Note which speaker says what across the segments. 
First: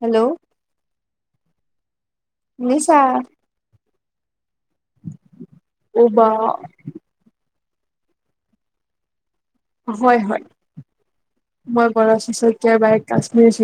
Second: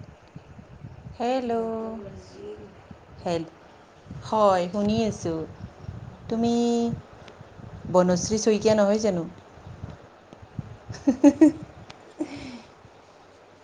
Speaker 1: Hello.
Speaker 2: Hello
Speaker 1: শুনিছা?
Speaker 2: Hello. হয় শুনি আছোঁ,
Speaker 1: অ বা
Speaker 2: তুমি। বনশ্ৰী শইকীয়া নহয় জানো?
Speaker 1: হয় হয় মইশইকীয় বাৰে কাশ্মীৰ।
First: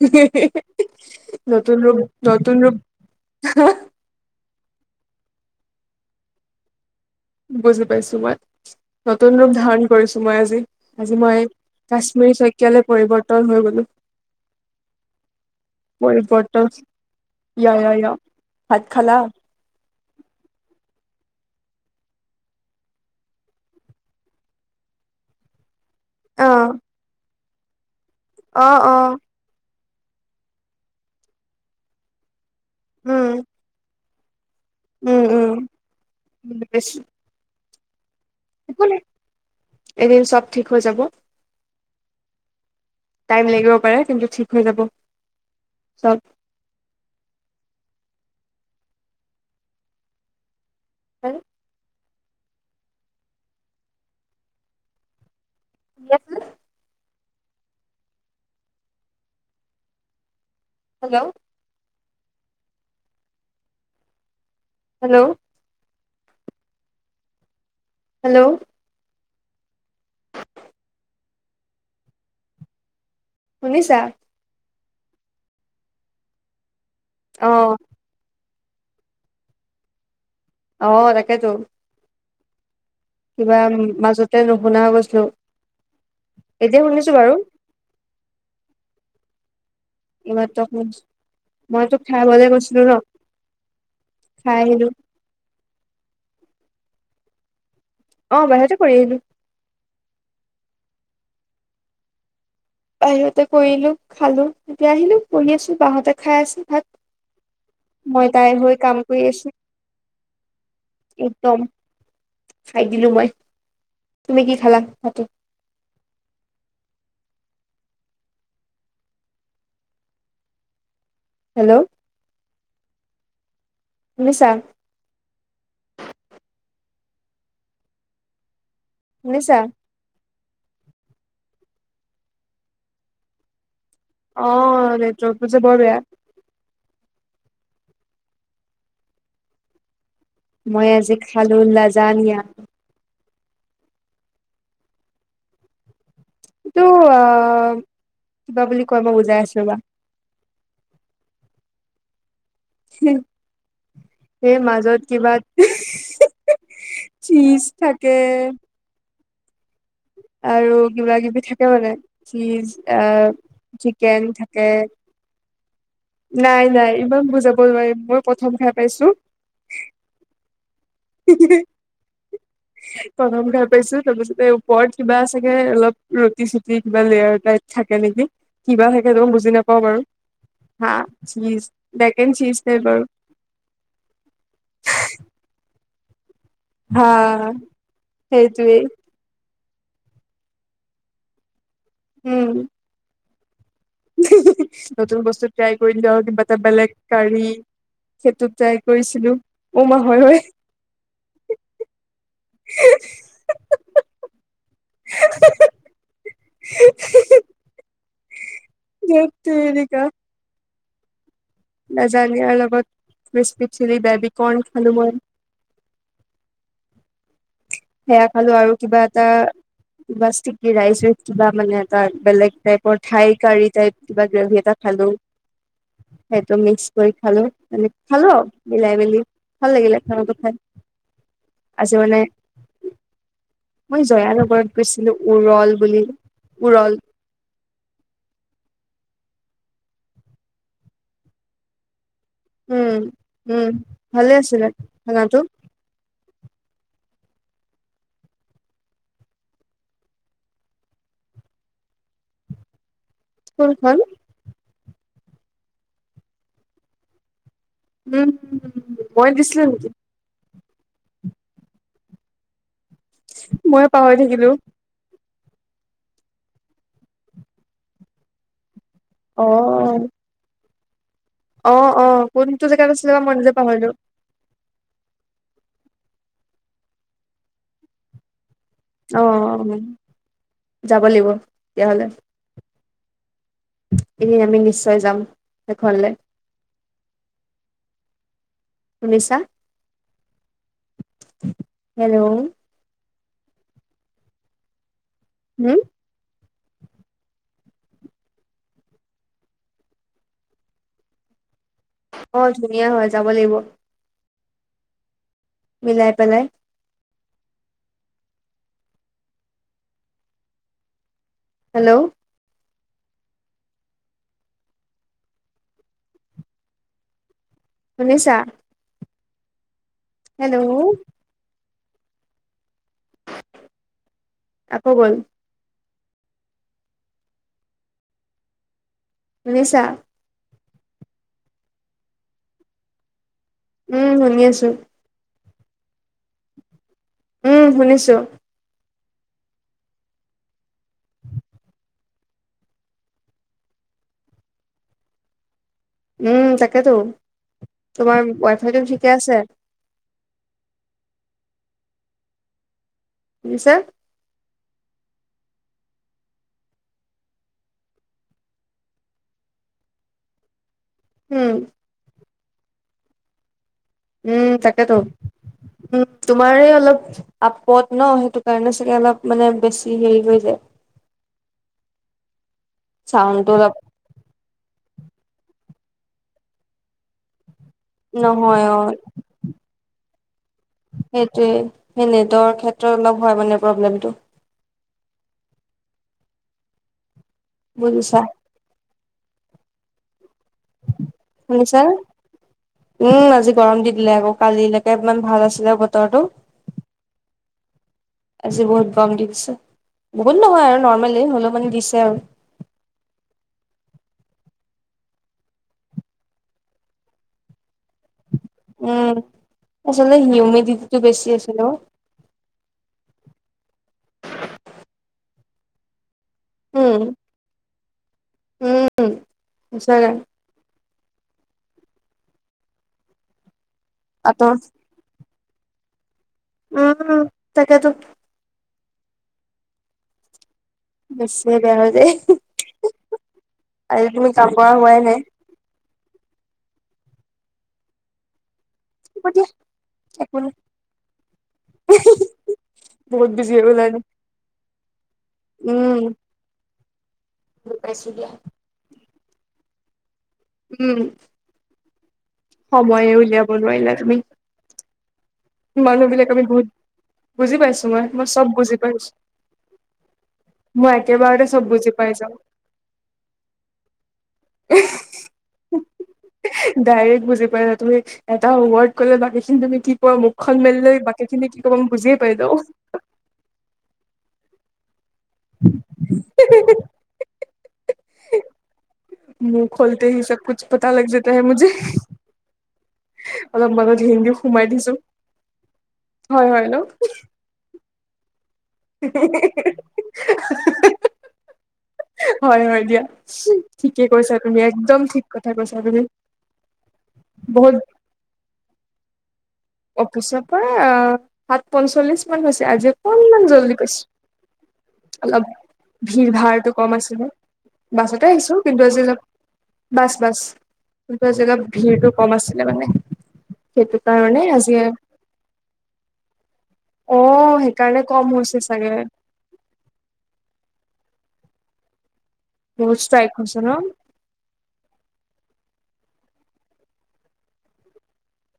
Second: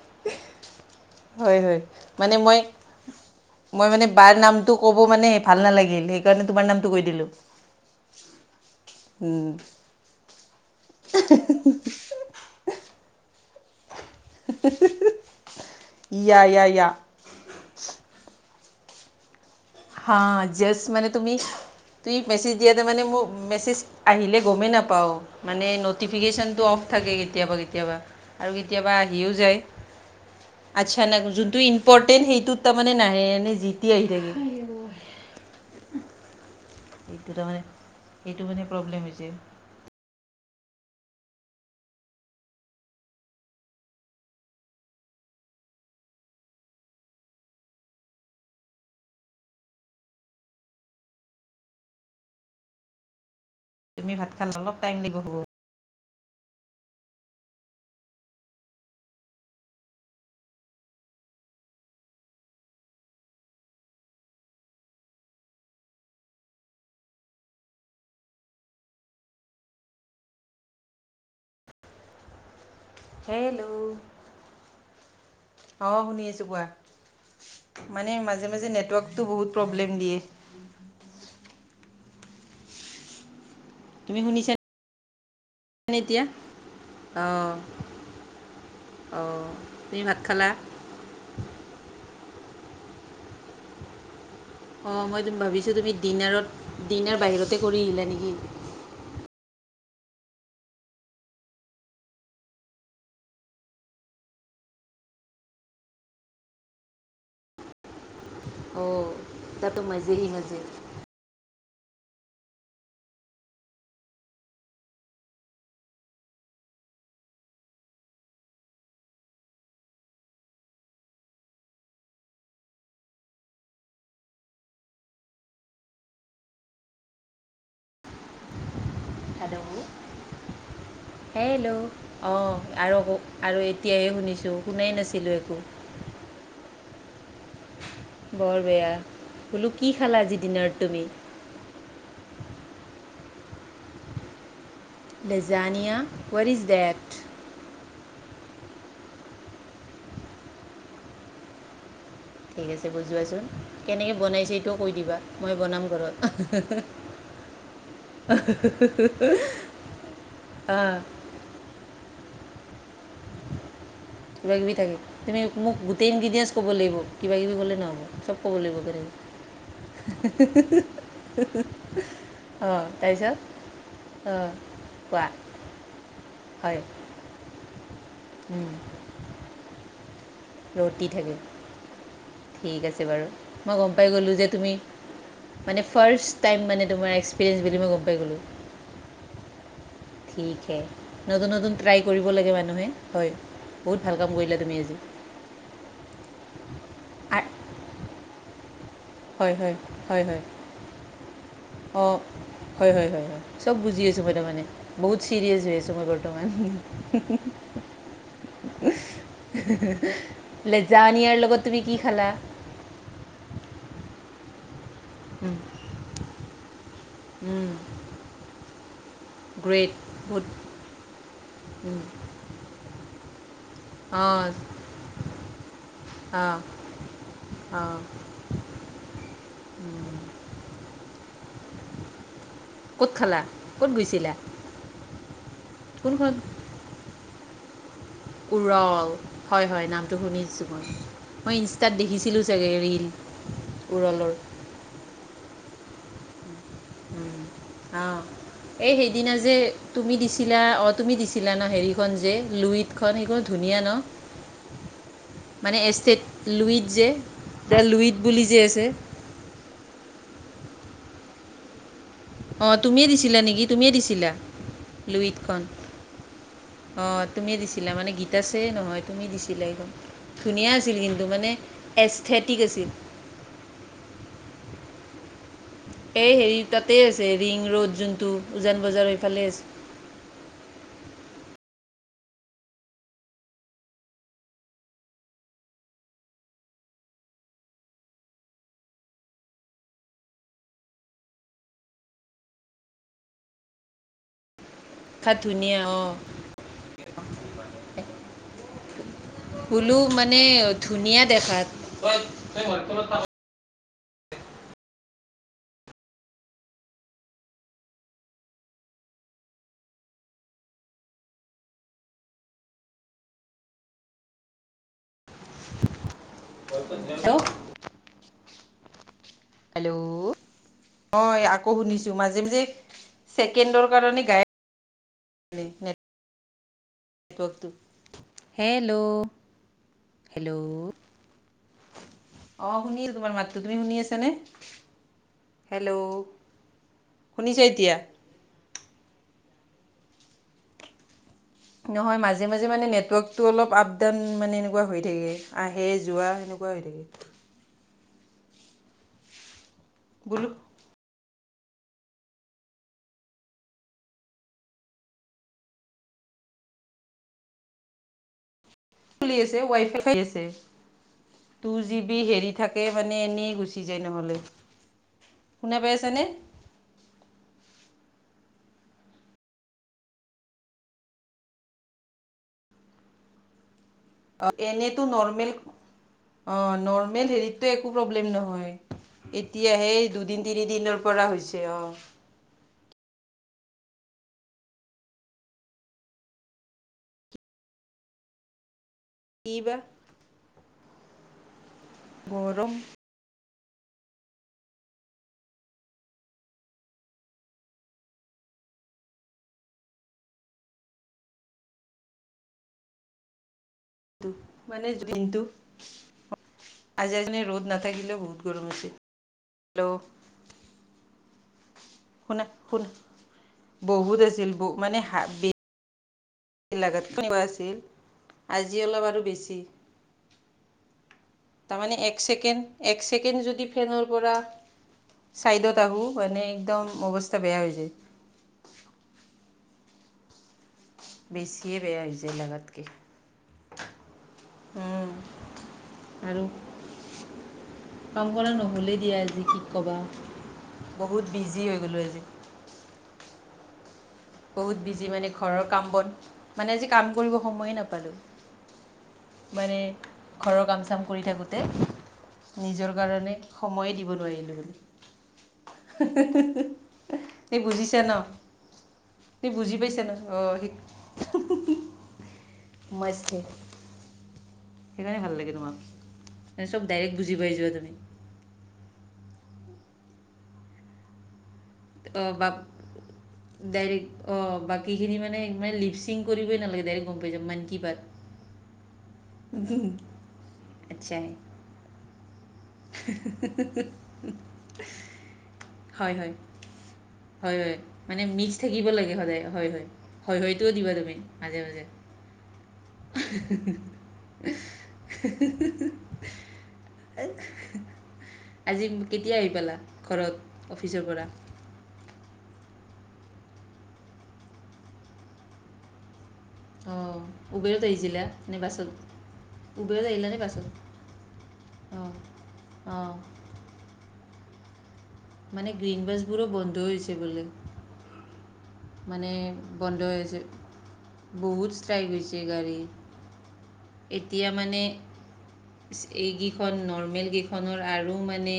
Speaker 1: [unintelligible] [inaudible]
Speaker 2: হয়
Speaker 1: নতুন
Speaker 2: হয়,
Speaker 1: ৰূপ
Speaker 2: মানে
Speaker 1: নতুন
Speaker 2: মই
Speaker 1: ৰূপ
Speaker 2: মই মানে বাৰ নাম। টো ক'ব মানে ভাল নালাগিল, সেইকাৰণে তোমাৰ নামটো কৈ দিলো।
Speaker 1: বুজি পাইছো মই, নতুন ৰূপ ধাৰণ কৰিছো মই আজি আজি মই কা। শইকীয়ালে পৰিৱৰ্তন হৈ গলোঁ।
Speaker 2: ইয়া ইয়া
Speaker 1: বইকত [unintelligible]
Speaker 2: ইয়া
Speaker 1: ভাত খালা?
Speaker 2: হা, জাষ্ট মানে তুমি। তুমি মেছেজ দিয়া তাৰ মানে মোৰ মেছেজ আহিলে গমেই নাপাওঁ মানে।
Speaker 1: অ
Speaker 2: ন'টিফিকেশ্যনটো অফ থাকে কেতিয়াবা কেতিয়াবা আৰু
Speaker 1: অ
Speaker 2: কেতিয়াবা আহিও যায়। আচ্ছা না যোনটো ইম্পৰ্টেন্ট সেইটোত তাৰমানে নাহে,
Speaker 1: উম
Speaker 2: এনে যিতি আহি থাকে।
Speaker 1: উম উম।
Speaker 2: এইটো তাৰমানে, এইেটো মানে
Speaker 1: একো নাই
Speaker 2: প্ৰব্লেম হৈছে।
Speaker 1: এদিন চব ঠিক হৈ যাব। টাইম লাগিব পাৰে কিন্তু ঠিক হৈ যাব চব। হা?
Speaker 2: তুমি ভাত খালা অলপ টাইম লাগিব হ'ব।
Speaker 1: ঠিকে আছে নে [unintelligible] হেল্ল'। হেল্ল'। হেল্ল'। [inaudible]
Speaker 2: হেল্ল'
Speaker 1: শুনিছা?
Speaker 2: অ' শুনি আছো কোৱা।
Speaker 1: অঁ।
Speaker 2: মানে মাজে মাজে নেটৱৰ্কটো বহুত প্ৰব্লেম দিয়ে।
Speaker 1: অ' তাকেইতো। কিবা
Speaker 2: তুমি
Speaker 1: মাজতে
Speaker 2: শুনিছানে
Speaker 1: নুশুনা হৈ গৈছিলো,
Speaker 2: এতিয়া
Speaker 1: এতিয়া শুনিছো বাৰু।
Speaker 2: অঁ অঁ। তুমি ভাত খালা
Speaker 1: নেটৱৰ্ক মইতো খাবলৈ গৈছিলো ন। খাই আহিলো
Speaker 2: অঁ মই ভাবিছোঁ তুমি ডিনাৰত, ডিনাৰ বাহিৰতে কৰি আহিলা নেকি।
Speaker 1: অ' বাহিৰতে কৰি আহিলো। বাহিৰতে কৰিলো খালো তেতিয়া আহিলো কৰি আছো বাহতে খাই আছো ভাত। মই তাইৰ হৈ কাম কৰি আছো।
Speaker 2: এ' তাটো মাজে হি মাজে
Speaker 1: একদম খাই দিলো মই তুমি কি খালা ভাটো। হেল্লৌ' শুনিছা। শুনিছা।
Speaker 2: হেল্লৌ' অঁ আৰু কক। আৰু এতিয়াহে
Speaker 1: অ
Speaker 2: শুনিছোঁ শুনাই নাছিলোঁ
Speaker 1: নেটৱৰ্কটো যে
Speaker 2: একো।
Speaker 1: বৰ বেয়া
Speaker 2: বৰ বেয়া বোলো কি খালা আজি? ডিনাৰত
Speaker 1: মই
Speaker 2: তুমি
Speaker 1: আজি খালো নাজান ইয়া।
Speaker 2: লেজানিয়া। হোৱাট ইজ
Speaker 1: সিটো
Speaker 2: ডেট
Speaker 1: অঁ কিবা বুলি কয় মই বুজাই আছো ৰবা।
Speaker 2: ঠিক আছে বুজোৱাচোন। কেনেকে বনাইছে
Speaker 1: এই
Speaker 2: এইটোও কৈ
Speaker 1: মাজত
Speaker 2: দিবা মই বনাম ঘৰত।
Speaker 1: চিজ থাকে।
Speaker 2: [unintelligible]
Speaker 1: আৰু কিবা কিবি থাকে মানে ছিজ আহ। ঠিকে
Speaker 2: কিবা
Speaker 1: থাকে
Speaker 2: কিবি তুমি মোক গোটেই ইনগ্ৰিডিয়েণ্টছ ক'ব
Speaker 1: নাই
Speaker 2: লাগিব
Speaker 1: নাই ইমান
Speaker 2: কিবা কিবি
Speaker 1: বুজাব
Speaker 2: ক'লে নহ'ব
Speaker 1: নোৱাৰিম মই।
Speaker 2: চব ক'ব
Speaker 1: খম
Speaker 2: লাগিব
Speaker 1: ভাই
Speaker 2: কেনেকৈ
Speaker 1: পাইছো।
Speaker 2: [unintelligible] তাৰপিছত
Speaker 1: প্ৰথম গাই পাইছো তাৰপিছতে-
Speaker 2: অঁ
Speaker 1: কৰত কিবা
Speaker 2: কোৱা
Speaker 1: চাগে অলপ ৰুটি চুটি
Speaker 2: হয়
Speaker 1: কিবা লেয়াৰ টাইপ থাকে নেকি। কিবা থাকেই ন বুজি নাপাওঁ বাৰু হাঁ
Speaker 2: ৰুটি থাকে
Speaker 1: চীজ বেকেন চীজ
Speaker 2: ঠিক আছে
Speaker 1: পেপাৰ।
Speaker 2: বাৰু মই গম পাই গ'লোঁ যে তুমি মানে ফাৰ্ষ্ট টাইম মানে তোমাৰ এক্সপিৰিয়েঞ্চ বুলি মই গম পাই গ'লোঁ।
Speaker 1: দুই-
Speaker 2: ঠিক হে নতুন নতুন ট্ৰাই কৰিব
Speaker 1: উম
Speaker 2: লাগে মানুহে হয়। বহুত ভাল কাম কৰিলা তুমি আজি
Speaker 1: নতুন বস্তু ট্ৰাই কৰিলে আৰু কিবা এটা বেলেগ কাৰী- সেইটোত ট্ৰাই কৰিছিলো অমা হয় হয়।
Speaker 2: অঁ হয় হয় হয় হয়। চব বুজি আছোঁ মই তাৰমানে বহুত চিৰিয়াছ হৈ আছোঁ মই বৰ্তমান।
Speaker 1: [unintelligible]
Speaker 2: লেজানিয়াৰ লগত- তুমি কি খালা
Speaker 1: লেজানিয়াৰ লগত ক্পি চিলি বেব কৰ্ণ খালো মই।
Speaker 2: উম। উম'
Speaker 1: সেয়া খালো আৰু কিবা এটা
Speaker 2: গুড
Speaker 1: বাচটিকি ৰাইচ ই কিবা মানে এটা বেলেগ টাইপ। কঠাই কাৰি টাইপ কিবা
Speaker 2: অঁ
Speaker 1: গ্ৰেভি এটা খালো। সেইটো
Speaker 2: অঁ
Speaker 1: মিক্স কৰি খালো মানে
Speaker 2: অঁ
Speaker 1: খালো আও মিলাই মেলি। ভাল লাগিলে খাল কো খাই আজি মানে-
Speaker 2: ক'ত খালা? ক'ত
Speaker 1: মই
Speaker 2: গৈছিলা
Speaker 1: জয়ানগৰত গৈছিলো উৰল বুলি
Speaker 2: কোনখন
Speaker 1: উৰল।
Speaker 2: উৰল হয় হয়, নামটো শুনিছোঁ মই। মই ইনষ্টাত দেখিছিলোঁ চাগে ৰীল উৰলৰ।
Speaker 1: ছোনেত- তোমা নামতো।
Speaker 2: উম অঁ। এই সেইদিনা যে তুমি দিছিলা অ তুমি দিছিলা ন হেৰিখন যে লুইতখন সেইখন। ধুনীয়া ন,
Speaker 1: কোনখন
Speaker 2: মানে এষ্টেট লুইড যে। দ্য লুইত
Speaker 1: উম'
Speaker 2: বুলি যে আছে
Speaker 1: মই দিছিলোঁ নেকি?
Speaker 2: অ', তুমিয়ে দিছিলা নেকি?
Speaker 1: মই
Speaker 2: তুমিয়ে
Speaker 1: পাহৰি
Speaker 2: দিছিলা?
Speaker 1: থাকিলো
Speaker 2: লুইতখন অ', তুমিয়ে দিছিলা মানে, গিতাসে নহয়। তুমি
Speaker 1: অ
Speaker 2: দিছিলা সেইখন, ধুনীয়া আছিল কিন্তু মানে
Speaker 1: অ' অ',
Speaker 2: এষ্ঠেটিক
Speaker 1: কোনটো
Speaker 2: আছিল
Speaker 1: জেগাত আছিলে বা মই নিজে পাহৰিলো।
Speaker 2: এই হেৰি তাতেই আছে ৰিং-ৰ'ড যোনটো। উজান বজাৰ
Speaker 1: অ' অ', যাব লাগিব তেতিয়াহলে। এনে, আমি নিশ্চয় যাম সেইখনলৈ। শুনিছা, হেল্ল'
Speaker 2: দেখাত ধুনীয়া, অঁ। হোলো মানে ধুনীয়া দেখাত
Speaker 1: অ ধুনীয়া [inaudible] মিলাই পেলাই। হেল্ল'
Speaker 2: হেল্ল'
Speaker 1: শুনিছা?
Speaker 2: হেল্ল'।
Speaker 1: হেল্ল'।
Speaker 2: অ' আকৌ শুনিছো, মাজে মাজে ছেকেণ্ডৰ কাৰণে গাইপ
Speaker 1: আকৌ গ'ল।
Speaker 2: [unintelligible] হেল্ল'।
Speaker 1: শুনিছা?
Speaker 2: হেল্ল', অ' শুনি আছোঁ তোমাৰ মাত। তুমি শুনি
Speaker 1: উম
Speaker 2: আছানে?
Speaker 1: আছো
Speaker 2: হেল্ল', শুনিছা
Speaker 1: উম
Speaker 2: এতিয়া?
Speaker 1: শুনিছো
Speaker 2: নহয়, মাজে-মাজে মানে নেটৱৰ্কটো অলপ আপ-ডাউন মানে এনেকুৱা হৈ থাকে। আহে, যোৱা
Speaker 1: উম
Speaker 2: সেনেকুৱা হৈ
Speaker 1: তাকেতো
Speaker 2: থাকে।
Speaker 1: তোমাৰ ৱাইফাইতো ঠিকে আছে?
Speaker 2: [unintelligible]
Speaker 1: কি কৈছা?
Speaker 2: চলি আছে, ৱাইফাই চলি আছে।
Speaker 1: উম'।
Speaker 2: টুজিবি হেৰি থাকে মানে এনেই গৈছে।
Speaker 1: উম' তাকেতো,
Speaker 2: পাই
Speaker 1: উম
Speaker 2: আছানে?
Speaker 1: তোমাৰে অলপ আপত ন, সেইটো কাৰণে চাগে অলপ মানে বেছি হেৰি হৈ যায়। চাউণ্ডটো অলপ
Speaker 2: অ', এনেতো নৰ্মেল। অ' নৰ্মেল হেৰি একো প্ৰব্লেম নহয়, এতিয়াহে দুদিন-তিনি দিনৰ পৰা হৈছে অ।
Speaker 1: তৰ ক্ষেত্ৰত অলপ হয় মানে প্ৰব্লেমটো। বুজিছা?
Speaker 2: কি-বা?
Speaker 1: শুনিছা?
Speaker 2: গৰম
Speaker 1: উম আজি গৰম দি দিলে আকৌ কালিলেকে ইমান ভাল আছিলে বতৰটো আজি বহুত গৰম দি দিছে বহুত নহয় আৰু নৰ্মেলি হলেও মানে দিছে আৰু
Speaker 2: মানে দিনটোত আজিজনে ৰ'দ নাথাকিলেও বহুত গৰম হৈছে
Speaker 1: উম
Speaker 2: হেল্ল'
Speaker 1: আচলতে হিউমিডিটি টো বেছি আছিলে অ
Speaker 2: শুনা শুন বহুত আছিল গো মানে হাবি লাগাত
Speaker 1: উম
Speaker 2: ক বাছিল আজি অলপ আৰু
Speaker 1: উম
Speaker 2: বেছি
Speaker 1: সঁচাকে
Speaker 2: তাৰমানে এক ছেকেণ্ড এক ছেকেণ্ড যদি ফেনৰ পৰা
Speaker 1: আঁতৰ
Speaker 2: চাইডত আহো মানে একদম
Speaker 1: উম
Speaker 2: অৱস্থা বেয়া হৈ
Speaker 1: তাকেতো
Speaker 2: যায়
Speaker 1: বেছিয়ে বেয়া হৈ যায় আজি তুমি কাম কৰা হোৱাই নাই
Speaker 2: আৰু কাম কৰা নহলেই দিয়া আজি কি ক'বা
Speaker 1: একো নাই
Speaker 2: বহুত বিজি হৈ গ'লোঁ আজি।
Speaker 1: বহুত বিজি হৈ গ'লা ন?
Speaker 2: বহুত বিজি মানে ঘৰৰ কাম
Speaker 1: উম
Speaker 2: বন মানে আজি কাম কৰিব সময়ে
Speaker 1: বুজি পাইছো দিয়া
Speaker 2: নাপালোঁ। মানে ঘৰৰ কাম
Speaker 1: উম
Speaker 2: চাম কৰি থাকোঁতে নিজৰ
Speaker 1: সময়ে
Speaker 2: কাৰণে
Speaker 1: উলিয়াব
Speaker 2: সময়ে
Speaker 1: নোৱাৰিলা তুমি
Speaker 2: দিব নোৱাৰিলো
Speaker 1: মানুহ বিলাক আমি বহুত বুজি
Speaker 2: তুমি
Speaker 1: পাইছো
Speaker 2: বুজিছা
Speaker 1: মই
Speaker 2: ন
Speaker 1: মই চব বুজি পাইছো।
Speaker 2: তুমি বুজি পাইছে ন' অ সি'
Speaker 1: একে বাৰতে চব বুজি পাই যাও।
Speaker 2: সোমাইছে সেইকাৰণে ভাল লাগে তোমাক এ চব ডাইৰেক্ট বুজি পাই যোৱা তুমি
Speaker 1: এটা ৱৰ্ড কলে বাকী খিনি তুমি কি কোৱা মুখখন মেলিলে বাকী খিনি কি কবা মই বুজিয়ে
Speaker 2: অঁ
Speaker 1: পাই
Speaker 2: বা
Speaker 1: যাও
Speaker 2: ডাইৰেক্ট অ বাকীখিনি মানে এ লিপচিং কৰিবই নালাগে্ ডাইৰেক্ট গম পাই যাম মন কি বাত
Speaker 1: মুহ খোলতে হি চব কুছ পাতা লাগ
Speaker 2: আচ্ছা
Speaker 1: যাতা হে মুজে হিন্দী সোমাই দিছো
Speaker 2: হয়, হয়। হয়, হয়, মানে মিক্স থাকিব লাগে সদায় হয়, হয়, হয়, হয়টোও দিবা তুমি মাজে মাজে
Speaker 1: হয়, হয়, দিয়া। ঠিকে কৈছা তুমি একদম ঠিক কথা কৈছা তুমি বহুত
Speaker 2: আজি কেতিয়া আহি পালা? ঘৰত
Speaker 1: অফিচৰ পৰা
Speaker 2: অফিচৰ
Speaker 1: আহ
Speaker 2: পৰা
Speaker 1: সাত পঞ্চল্লিশ মান হৈছে আজি অকনমান জল্দি পাইছো। অলপ ভিৰ ভাৰটো কম
Speaker 2: অঁ
Speaker 1: আছিলে
Speaker 2: উবেৰত আহিছিলা
Speaker 1: বাছতে আহিছো
Speaker 2: নে
Speaker 1: কিন্তু
Speaker 2: বাছত
Speaker 1: আজি অলপ
Speaker 2: উবেৰত
Speaker 1: বাছ
Speaker 2: আহিলা
Speaker 1: বাছ
Speaker 2: নে বাছত
Speaker 1: কিন্তু আজি অলপ ভিৰটো
Speaker 2: অঁ
Speaker 1: কম আছিলে মানে।
Speaker 2: অঁ
Speaker 1: সেইটো কাৰণে আজি এ
Speaker 2: মানে গ্ৰীণ বাছবোৰো বন্ধ হৈছে বোলে।
Speaker 1: সেইকাৰণে কম হৈছে চাগে।
Speaker 2: মানে বন্ধ হৈ আছে বহুত ষ্ট্ৰাইক হৈছে গাড়ী।
Speaker 1: বহুত ষ্ট্ৰাইক হৈছে ন
Speaker 2: এতিয়া মানে এইগেইখন নৰ্মেল গেইখনৰ আৰু মানে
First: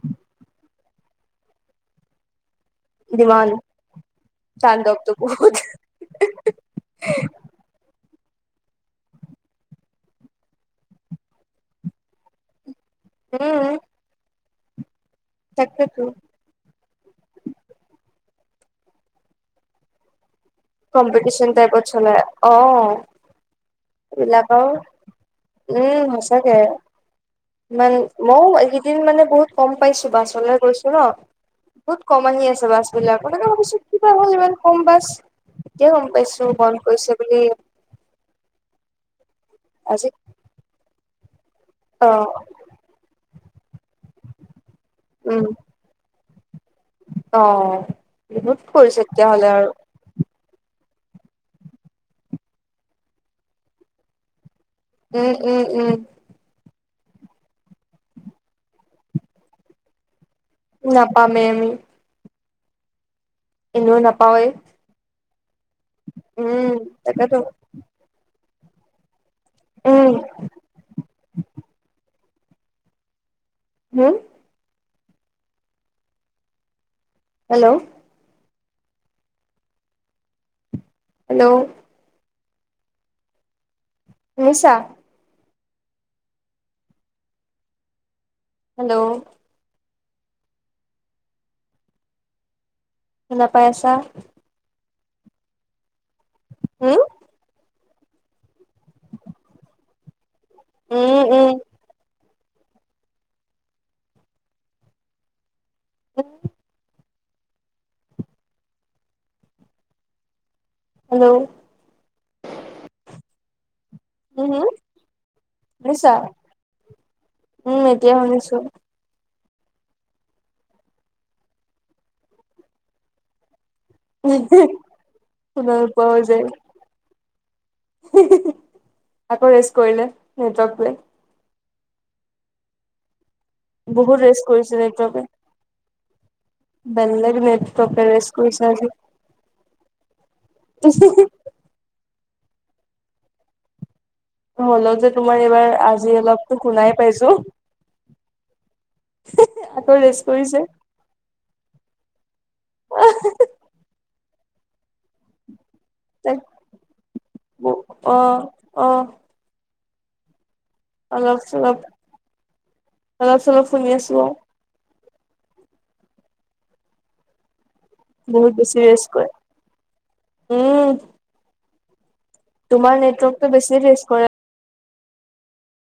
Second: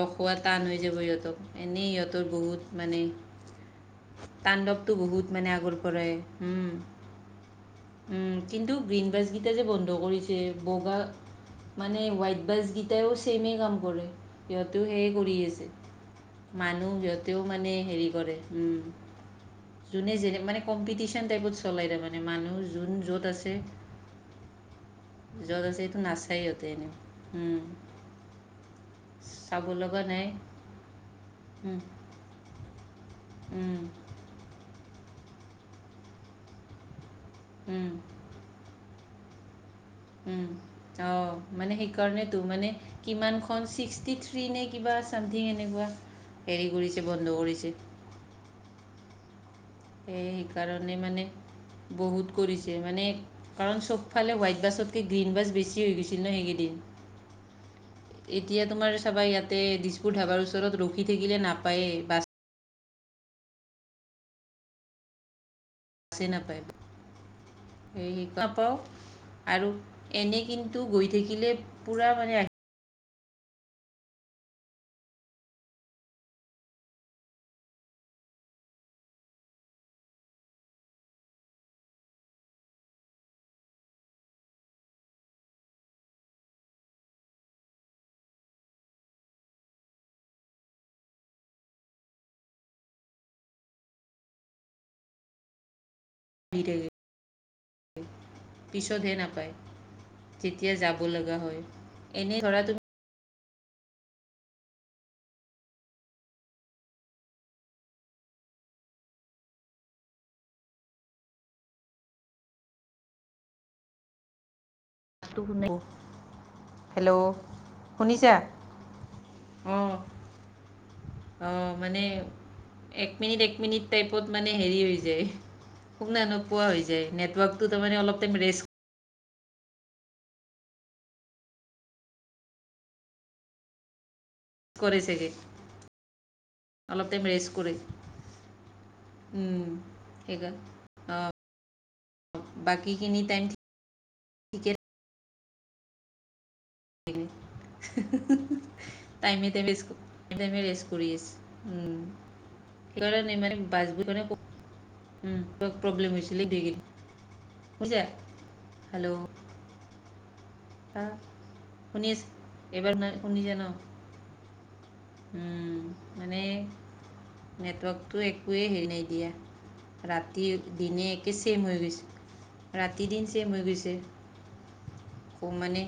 Speaker 2: ৰখোৱা টান হৈ যাব সিহঁতক এনেই সিহঁতৰ বহুত মানে
Speaker 1: লোৱালে
Speaker 2: তাণ্ডৱটো বহুত মানে আগৰ পৰাই উম উম কিন্তু গ্ৰীণ বাছগেইটা যে বন্ধ কৰিছে বগা মানে হোৱাইট বাছগিট তেওঁ চেমেই
Speaker 1: উম
Speaker 2: কাম কৰে সিহঁতেও সেয়ে কৰি আছে।
Speaker 1: তাকেতো
Speaker 2: মানুহ সিহঁতেও মানে হেৰি কৰে উম, যোনে যেনে মানে কম্পিটিচন টাইপত চলাই তাৰামানে মানুহ যোন য'ত আছে,
Speaker 1: এইবিলাক আৰু
Speaker 2: য'ত আছে এইটো
Speaker 1: উম
Speaker 2: নাচায়
Speaker 1: সঁচাকে
Speaker 2: ইহঁতে এনে
Speaker 1: ইমান মইও এইকেইদিন মানে বহুত
Speaker 2: চাব
Speaker 1: কম
Speaker 2: লগা
Speaker 1: পাইছো
Speaker 2: নাই
Speaker 1: বাছলে গৈছো ন'।
Speaker 2: উম,
Speaker 1: বহুত কম আহি আছে বাছ বিলাক মই তাকে ভাবিছোঁ
Speaker 2: উম,
Speaker 1: কি কিবা হ'ল ইমান কম বাছ? এতিয়া গম পাইছো বন্ধ কৰিছে বুলি।
Speaker 2: উম।
Speaker 1: আজি
Speaker 2: উম অঁ', মানে
Speaker 1: অ
Speaker 2: সেইকাৰণেতো মানে কিমানখন ছিক্সটি থ্ৰী নে কিবা
Speaker 1: উম
Speaker 2: চামথিং এনেকুৱা হেৰি কৰিছে বন্ধ
Speaker 1: অ
Speaker 2: কৰিছে।
Speaker 1: বহুত কৰিছে তেতিয়া হলে আৰু।
Speaker 2: সেয়ে সেইকাৰণে মানে বহুত কৰিছে মানে কাৰণ চবফালে হোৱাইট বাছত তে
Speaker 1: উম
Speaker 2: গ্ৰীণ বাছ
Speaker 1: উম
Speaker 2: বেছি
Speaker 1: উম
Speaker 2: হৈ গৈছিল না সেইকেইদিন। এতিয়া তোমাৰ চাবা ইয়াতে দিছপুৰ ধাবাৰ ওচৰত ৰখি থাকিলে
Speaker 1: নাপামেই আমি
Speaker 2: নাপায়েই বাছ।
Speaker 1: এনেও নাপাওৱেই। উম তাকেতো।
Speaker 2: সেই নাপাওঁ আৰু
Speaker 1: উম
Speaker 2: এনেই কিন্তু গৈ থাকিলে পোৰা মানে
Speaker 1: হম? হেল্ল'। হেল্ল'। শুনিছা? হেল্ল'। শুনা পাই আছা?
Speaker 2: [unintelligible]
Speaker 1: উম
Speaker 2: পিছত হে নাপায়। তেতিয়া যাব
Speaker 1: উম
Speaker 2: লগা
Speaker 1: উম
Speaker 2: হয়, এনে ধৰা তু
Speaker 1: [inaudible] হেল্ল। উম হুম?
Speaker 2: [inaudible] হেল্ল'
Speaker 1: উম এতিয়া
Speaker 2: শুনিছা?
Speaker 1: শুনিছো
Speaker 2: অঁ অঁ মানে এক মিনিট, এক মিনিট টাইপত মানে হেৰি হৈ যায়,
Speaker 1: নোপোৱা
Speaker 2: শুনা
Speaker 1: হৈ যায়
Speaker 2: নোপোৱা হৈ যায়। নেটৱৰ্কটো তাৰমানে অলপ মান ৰেষ্ট
Speaker 1: আকৌ ৰেষ্ট কৰিলে নেটৱৰ্কটোৱে। বহুত ৰেষ্ট কৰিছে
Speaker 2: কৰে
Speaker 1: নেটৱৰ্কে।
Speaker 2: চাগে অলপ টাইম
Speaker 1: বেলেগ
Speaker 2: ৰেষ্ট কৰে
Speaker 1: নেটৱৰ্কে ৰেষ্ট কৰিছে আজি [unintelligible]
Speaker 2: বাকী খিনি টাইম ঠিকে
Speaker 1: হ'লেও টো তোমাৰ এইবাৰ আজি অলপটো শুনাই পাইছো
Speaker 2: [unintelligible] টাইমে টাইমে ৰেষ্ট
Speaker 1: আকৌ
Speaker 2: টাইমে টাইমে
Speaker 1: কৰিছে
Speaker 2: ৰেষ্ট কৰি আছে উম [unintelligible] [unintelligible] উম। ক প্ৰব্লেম
Speaker 1: তাক
Speaker 2: হৈছিলে
Speaker 1: অ
Speaker 2: [unintelligible]
Speaker 1: অ
Speaker 2: হেল্ল'।
Speaker 1: অলপ চলপ
Speaker 2: শুনি আছে এবাৰ শুনা-
Speaker 1: অলপ
Speaker 2: শুনিছা
Speaker 1: চলপ
Speaker 2: ন
Speaker 1: শুনি আছো আও।
Speaker 2: উম মানে নেটৱৰ্ক তো
Speaker 1: বহুত
Speaker 2: একোৱেই
Speaker 1: বেছি
Speaker 2: হেৰি নাই
Speaker 1: ৰেষ্ট
Speaker 2: দিয়া,
Speaker 1: কৰে
Speaker 2: ৰাতি
Speaker 1: উম
Speaker 2: দিনে একে চেম হৈ গৈছে।
Speaker 1: তোমাৰ নেটৱৰ্কটো বেছি ৰেষ্ট কৰে।
Speaker 2: ক মানে